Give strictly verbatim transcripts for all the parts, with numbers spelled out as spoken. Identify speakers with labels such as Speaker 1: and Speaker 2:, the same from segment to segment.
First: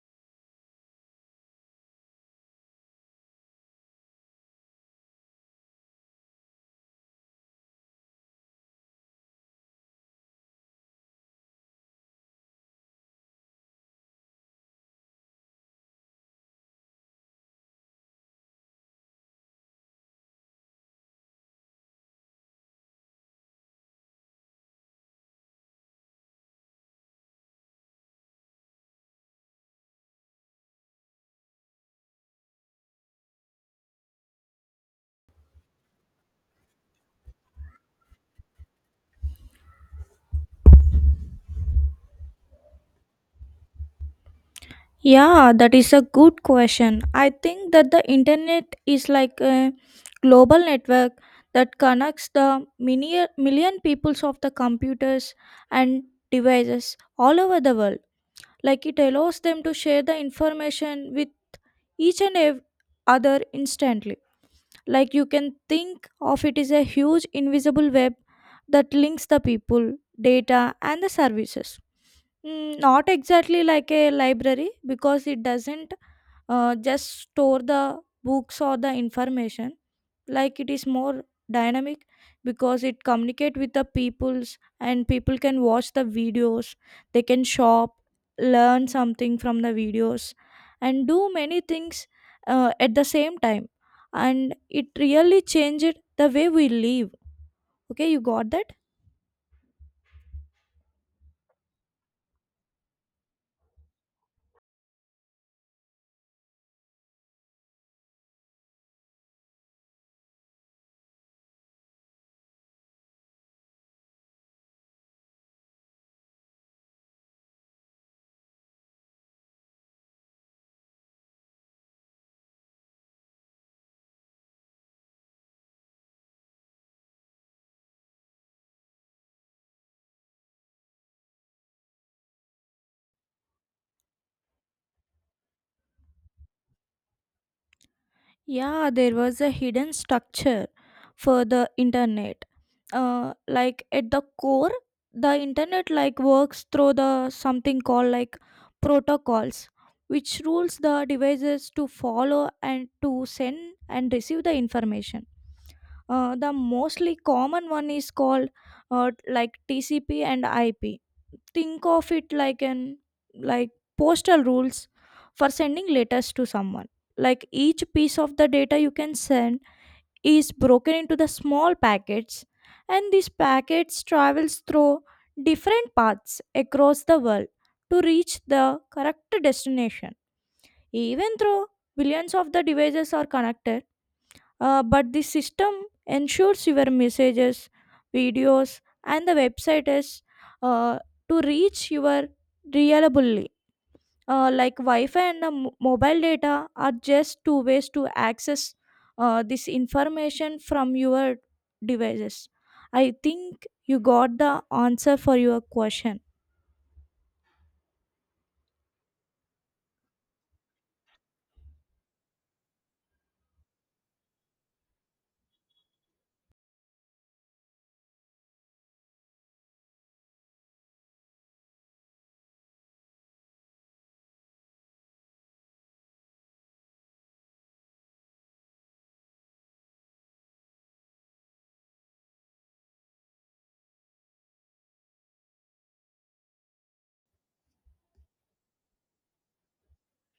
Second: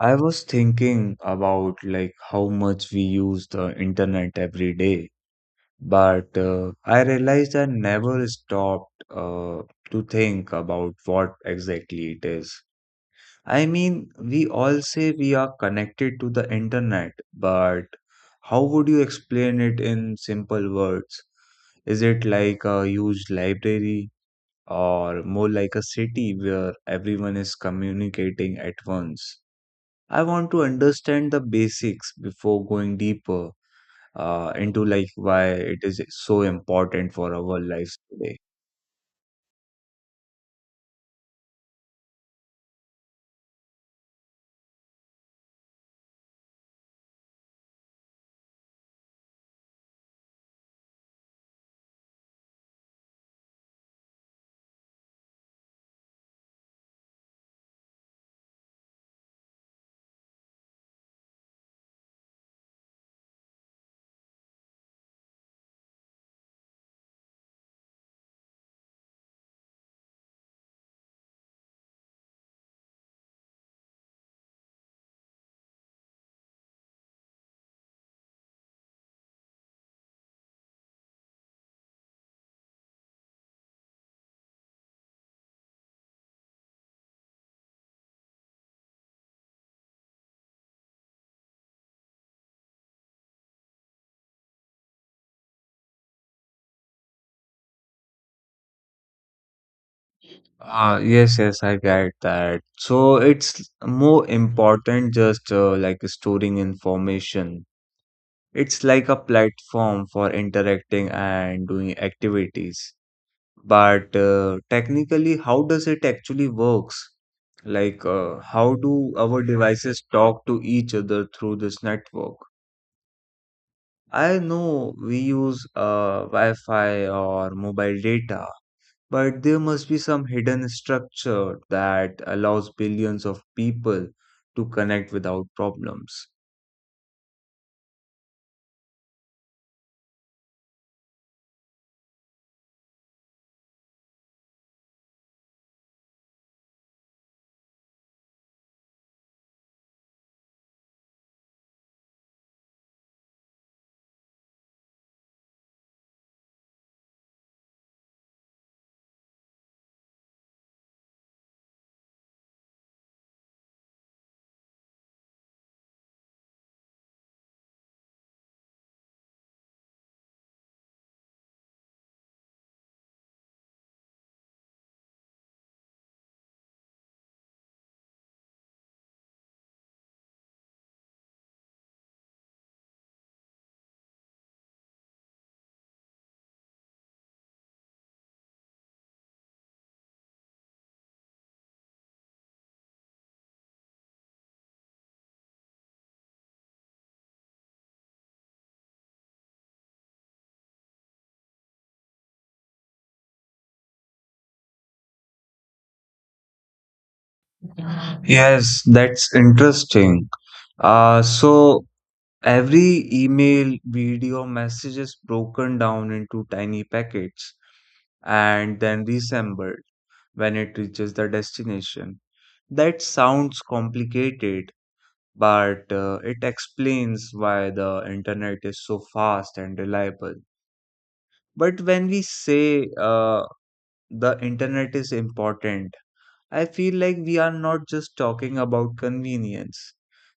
Speaker 1: I was thinking about like how much we use the internet every day, but uh, I realized I never stopped uh, to think about what exactly it is. I mean, we all say we are connected to the internet, but how would you explain it in simple words? Is it like a huge library or more like a city where everyone is communicating at once? I want to understand the basics before going deeper uh, into like why it is so important for our lives today.
Speaker 2: Yeah, that is a good question. I think that the internet is like a global network that connects the mini- million peoples of the computers and devices all over the world. Like it allows them to share the information with each and ev- other instantly. Like you can think of it as a huge invisible web that links the people, data, and the services. Mm, Not exactly like a library because it doesn't uh, just store the books or the information, like it is more dynamic because it communicate with the peoples, and people can watch the videos, they can shop, learn something from the videos, and do many things uh, at the same time, and it really changed the way we live. Okay, you got that?
Speaker 1: Ah yes, yes, I get that. So it's more important just uh, like storing information. It's like a platform for interacting and doing activities. But uh, technically, how does it actually works? Like, uh, how do our devices talk to each other through this network? I know we use uh, Wi-Fi or mobile data, but there must be some hidden structure that allows billions of people to connect without problems.
Speaker 2: Yeah, there was a hidden structure for the internet. Uh, like at the core, the internet like works through the something called like protocols, which rules the devices to follow and to send and receive the information. Uh, the mostly common one is called uh, like T C P and I P. Think of it like an like postal rules for sending letters to someone. Like each piece of the data you can send is broken into the small packets, and these packets travels through different paths across the world to reach the correct destination. Even though billions of the devices are connected, uh, but the system ensures your messages, videos, and the website is uh, to reach your reliably. Uh, like Wi-Fi and the mo- mobile data are just two ways to access uh, this information from your devices. I think you got the answer for your question.
Speaker 1: Yes, that's interesting. Uh, so every email, video, message is broken down into tiny packets and then reassembled when it reaches the destination. That sounds complicated, but uh, it explains why the internet is so fast and reliable. But when we say uh, the internet is important, I feel like we are not just talking about convenience.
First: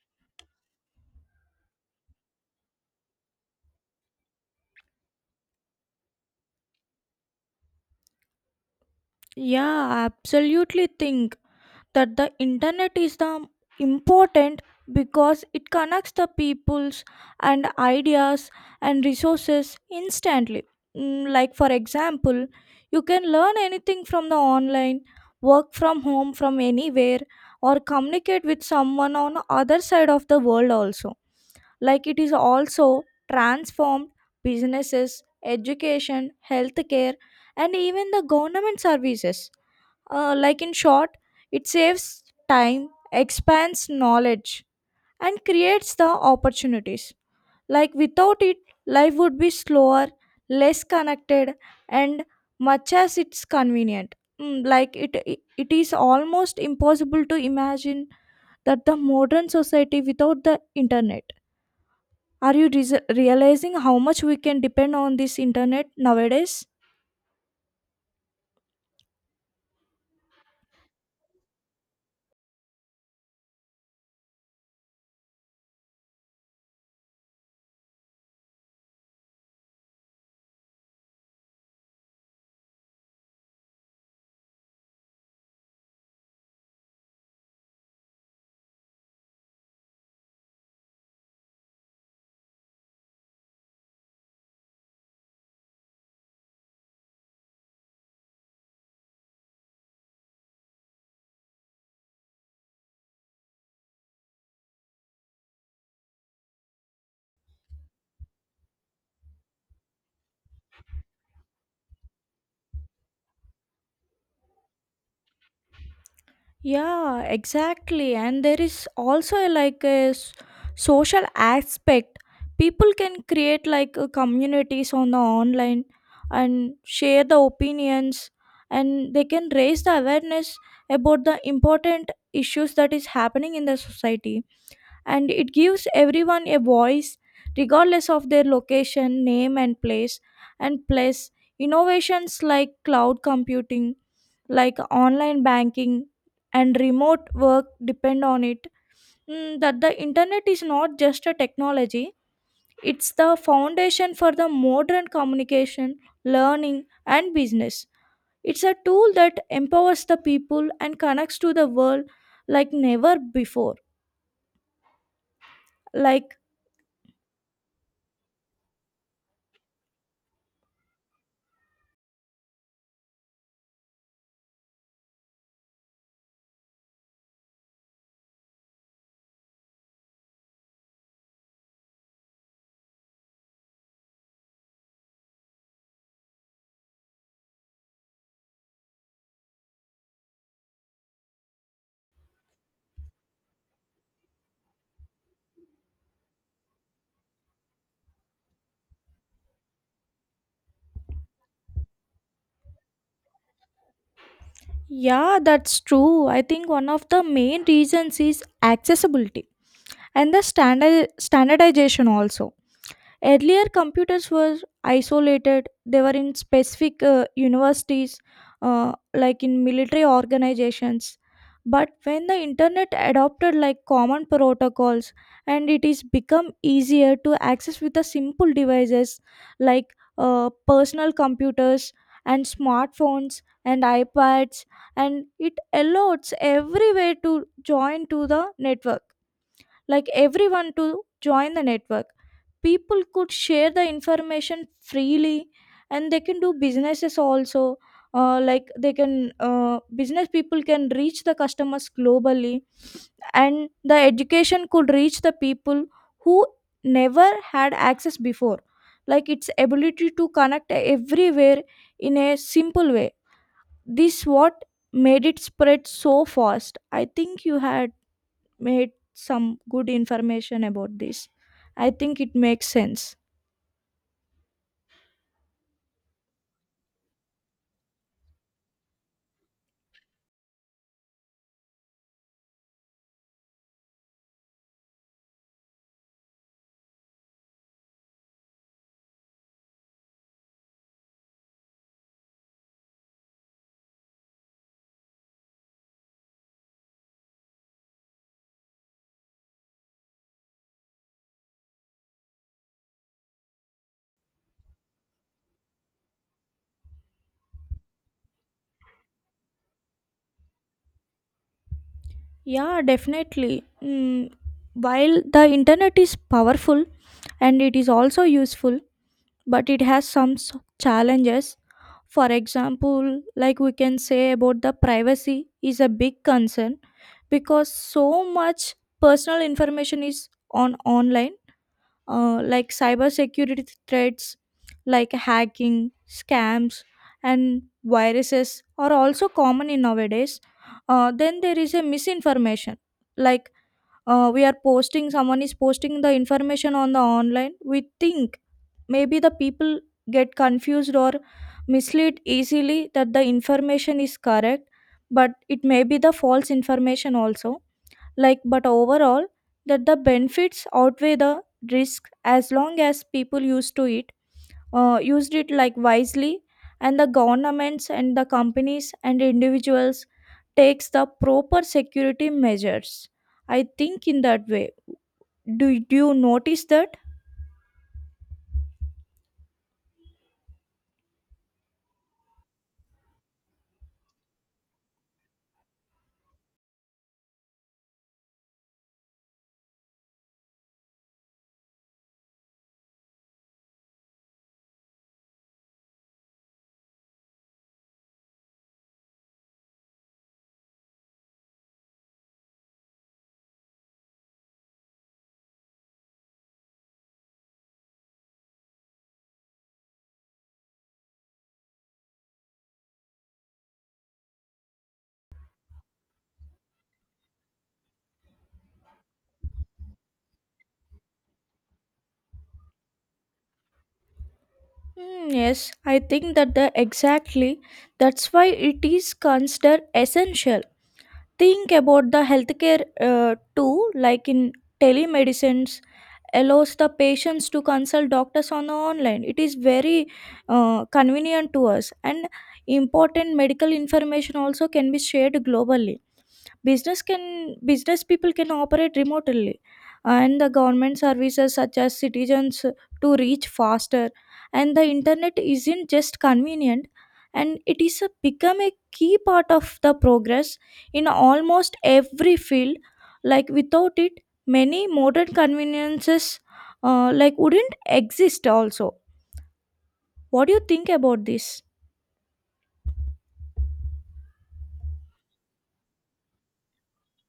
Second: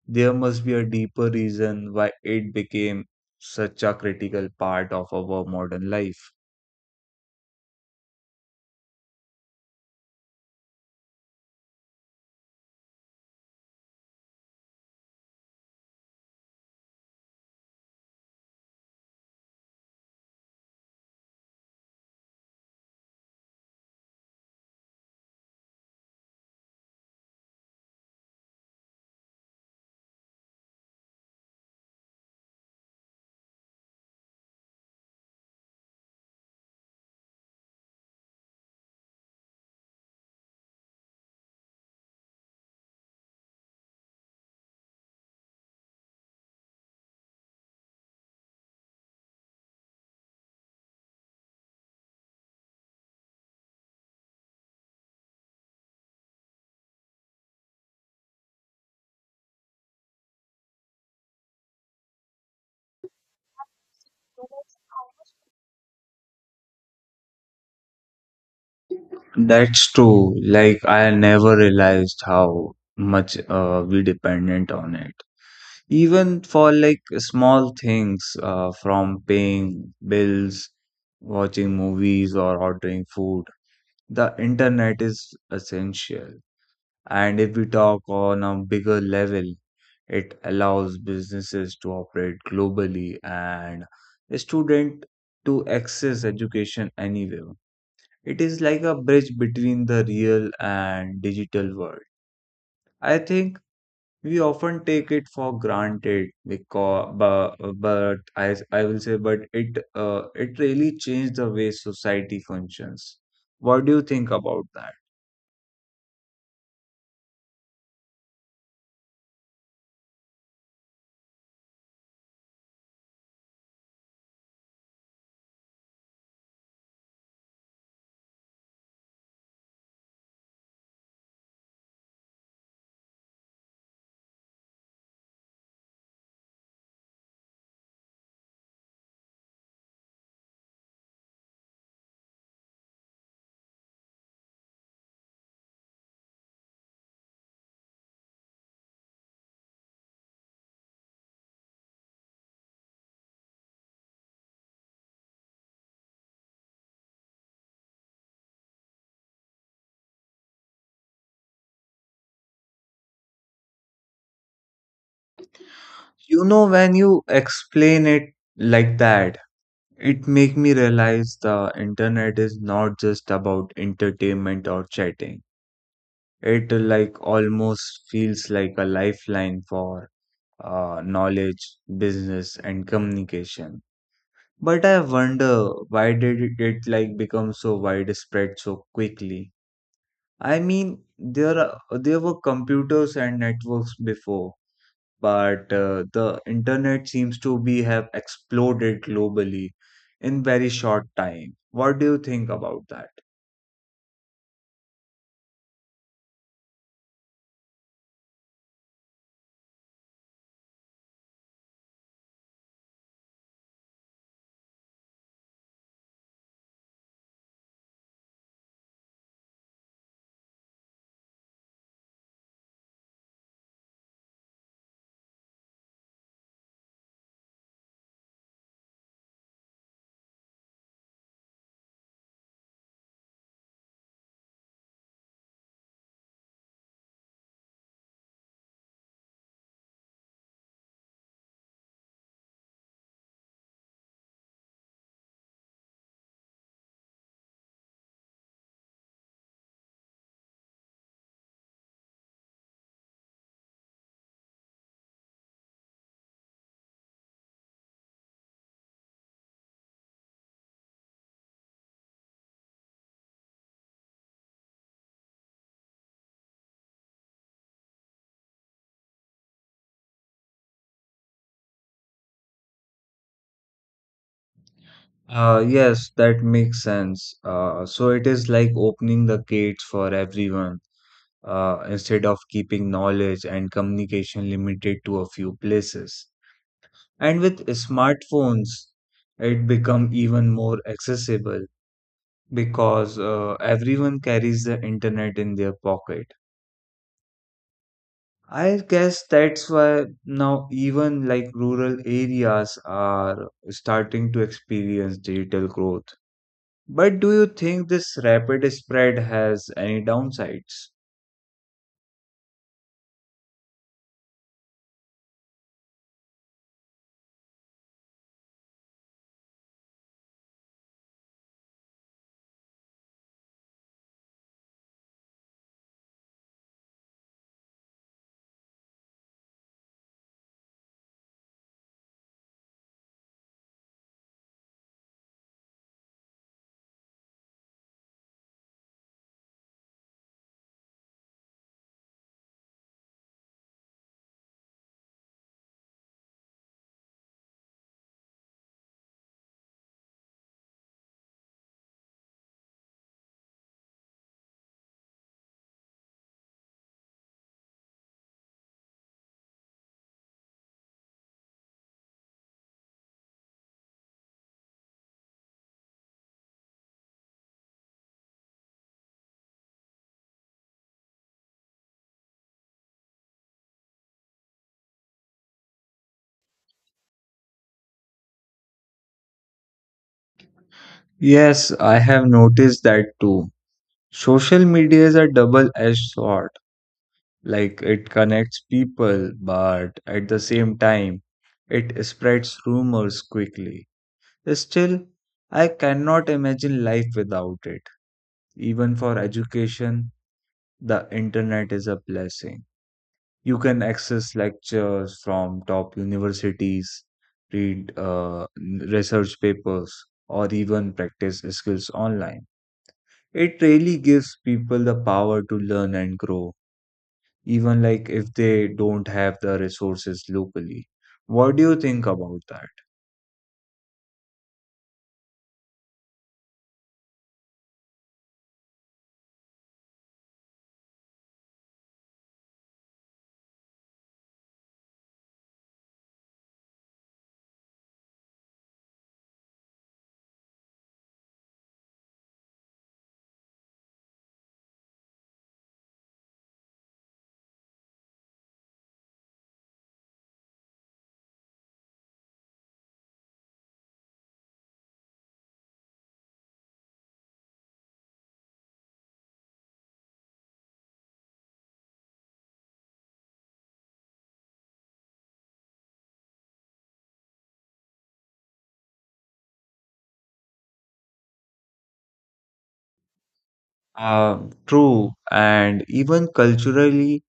Speaker 1: There must be a deeper reason why it became such a critical part of our modern life.
Speaker 2: Yeah, I absolutely think that the internet is the important because it connects the peoples and ideas and resources instantly. Mm, like for example, you can learn anything from the online, work from home from anywhere, or communicate with someone on other side of the world also. Like it is also transformed businesses, education, healthcare, and even the government services. Uh, like in short, it saves time, expands knowledge, and creates the opportunities. Like without it, life would be slower, less connected, and much as it's convenient. Mm, Like it, it it is almost impossible to imagine that the modern society without the internet. Are you res- realizing how much we can depend on this internet nowadays?
Speaker 1: That's true. Like, I never realized how much uh, we dependent on it, even for like small things, uh, from paying bills, watching movies, or ordering food. The internet is essential, and if we talk on a bigger level, it allows businesses to operate globally and a student to access education anywhere. It is like a bridge between the real and digital world. I think we often take it for granted because but, but I, I will say but it uh, it really changed the way society functions. What do you think about that?
Speaker 2: Yeah, exactly. And there is also a, like a s- social aspect. People can create like a communities on the online and share the opinions, and they can raise the awareness about the important issues that is happening in the society, and it gives everyone a voice regardless of their location, name, and place. And plus, innovations like cloud computing, like online banking, and remote work depend on it. Mm, that the internet is not just a technology, it's the foundation for the modern communication, learning, and business. It's a tool that empowers the people and connects to the world like never before. Like
Speaker 1: You know, when you explain it like that, it make me realize the internet is not just about entertainment or chatting. It like almost feels like a lifeline for uh, knowledge, business, and communication. But I wonder, why did it it, like become so widespread so quickly? I mean, there are, there were computers and networks before, but uh, the internet seems to be have exploded globally in very short time. What do you think about that?
Speaker 2: yeah, that's true. I think one of the main reasons is accessibility and the standard standardization also. Earlier, computers were isolated, they were in specific uh, universities, uh, like in military organizations. But when the internet adopted like common protocols, and it is become easier to access with the simple devices like uh, personal computers and smartphones and iPads, and it allows everywhere to join to the network, like everyone to join the network, people could share the information freely, and they can do businesses also. Uh, like they can uh, business people can reach the customers globally, and the education could reach the people who never had access before, like its ability to connect everywhere in a simple way, this what made it spread so fast. I think you had made some good information about this. I think it makes sense.
Speaker 1: Uh, yes, that makes sense. Uh, so it is like opening the gates for everyone, uh, instead of keeping knowledge and communication limited to a few places. And with smartphones, it become even more accessible because uh, everyone carries the internet in their pocket. I guess that's why now even like rural areas are starting to experience digital growth. But do you think this rapid spread has any downsides?
Speaker 2: Yeah, definitely. Mm, while the internet is powerful and it is also useful, but it has some s- challenges. For example, like we can say about the privacy is a big concern because so much personal information is on online, uh, like cybersecurity threats, like hacking, scams, and viruses are also common in nowadays. Uh, then there is a misinformation like, uh, we are posting, someone is posting the information on the online, we think maybe the people get confused or misled easily that the information is correct, but it may be the false information also. Like but overall, that the benefits outweigh the risk as long as people used to it, uh, used it like wisely, and the governments and the companies and individuals takes the proper security measures, I think in that way. Do, do you notice that?
Speaker 1: Yes, I have noticed that too. Social media is a double-edged sword. Like, it connects people, but at the same time, it spreads rumors quickly. Still, I cannot imagine life without it. Even for education, the internet is a blessing. You can access lectures from top universities, read uh, research papers, or even practice skills online. It really gives people the power to learn and grow even like if they don't have the resources locally. What do you think about that?
Speaker 2: Hmm, yes, I think that the exactly, that's why it is considered essential. Think about the healthcare uh, too, like in telemedicine's allows the patients to consult doctors on the online. It is very uh, convenient to us, and important medical information also can be shared globally. business can Business people can operate remotely, and the government services such as citizens to reach faster, and the internet isn't just convenient, and it is a become a key part of the progress in almost every field. Like without it, many modern conveniences uh, like wouldn't exist also. What do you think about this?
Speaker 1: Uh, true, and even culturally,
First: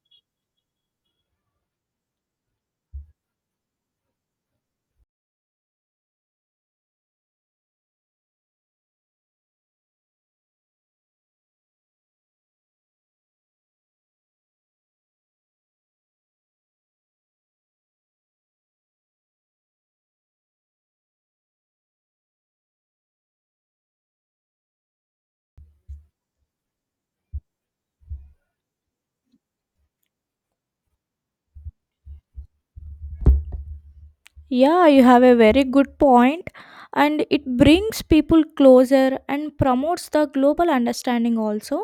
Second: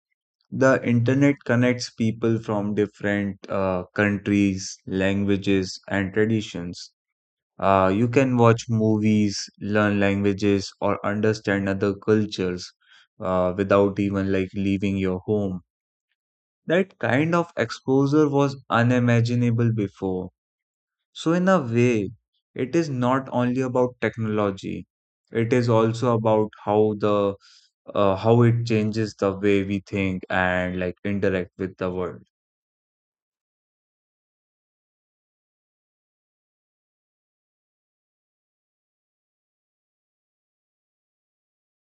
Speaker 1: the internet connects people from different uh, countries, languages, and traditions. Uh, you can watch movies, learn languages, or understand other cultures uh, without even like leaving your home. That kind of exposure was unimaginable before. So, in a way, it is not only about technology, it is also about how the uh, how it changes the way we think and like interact with the world.
Speaker 2: Yeah, you have a very good point, and it brings people closer and promotes the global understanding also,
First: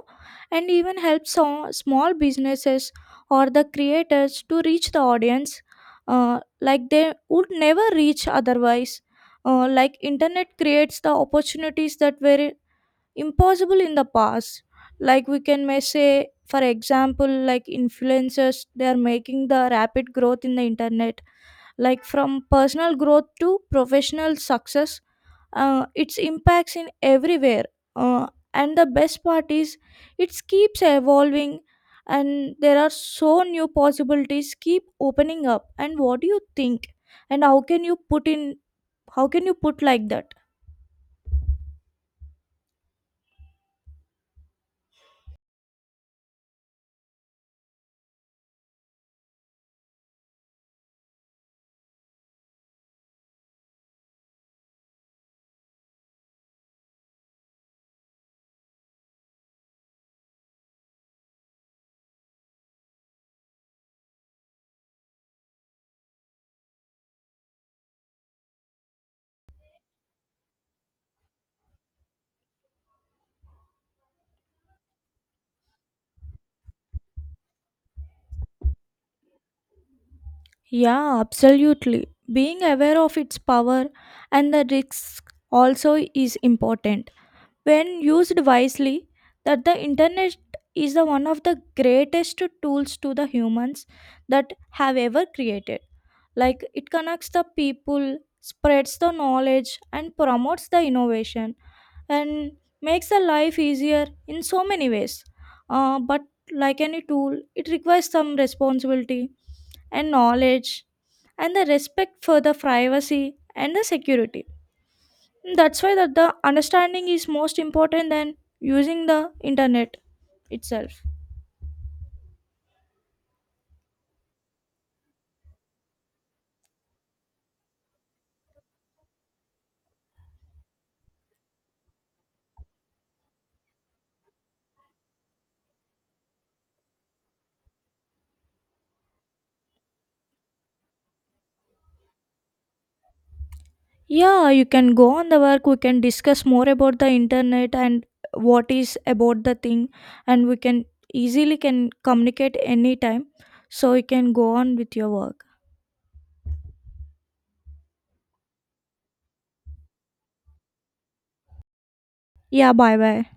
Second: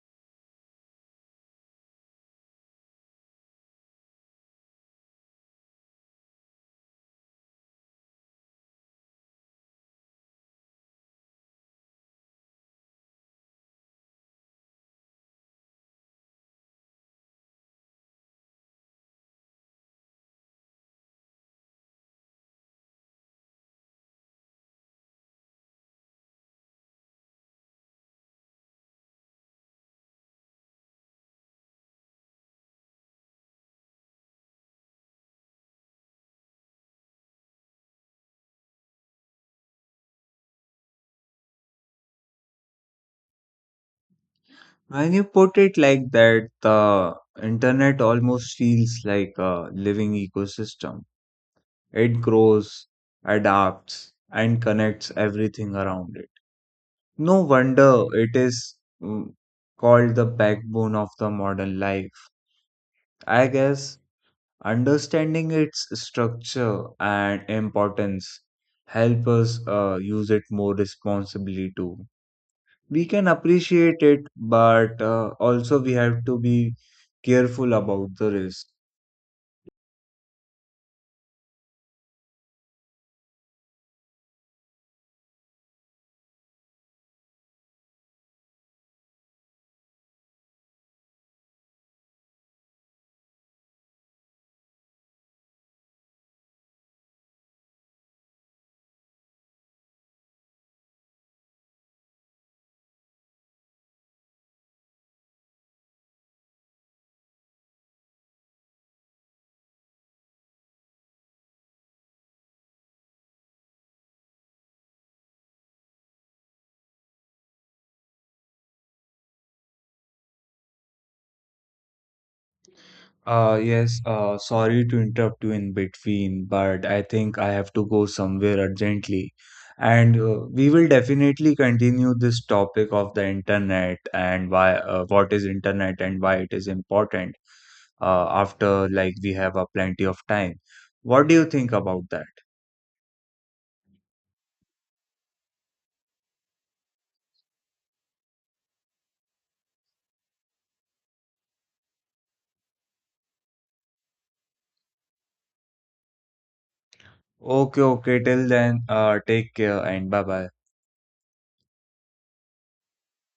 Speaker 2: and even helps so- small businesses or the creators to reach the audience uh, like they would never reach otherwise. Uh, like internet creates the opportunities that were impossible in the past. Like we can may say, for example, like influencers, they are making the rapid growth in the internet, like from personal growth to professional success. Uh, its impacts in everywhere, uh, and the best part is it keeps evolving and there are so new possibilities keep opening up. And what do you think and how can you put in how can you put like that?
Speaker 1: When you put it like that, the internet almost feels like a living ecosystem. It grows, adapts, and connects everything around it. No wonder it is mm, called the backbone of the modern life. I guess understanding its structure and importance help us uh, use it more responsibly too. We can appreciate it, but uh, also we have to be careful about the risk.
Speaker 2: Yeah, absolutely, being aware of its power and the risks also is important. When used wisely, that the internet is the one of the greatest tools to the humans that have ever created. Like it connects the people, spreads the knowledge and promotes the innovation, and makes the life easier in so many ways. Uh, but like any tool, it requires some responsibility and knowledge and the respect for the privacy and the security. That's why that the understanding is most important than using the internet itself.
Speaker 1: Uh, yes, uh, sorry to interrupt you in between, but I think I have to go somewhere urgently. And uh, we will definitely continue this topic of the internet and why, uh, what is internet and why it is important, uh, after like we have a plenty of time. What do you think about that?
Speaker 2: Yeah, you can go on the work, we can discuss more about the internet and what is about the thing, and we can easily can communicate anytime, so you can go on with your work.
Speaker 1: Okay, okay, till then, uh, take care and bye bye.
Speaker 2: Yeah, bye bye.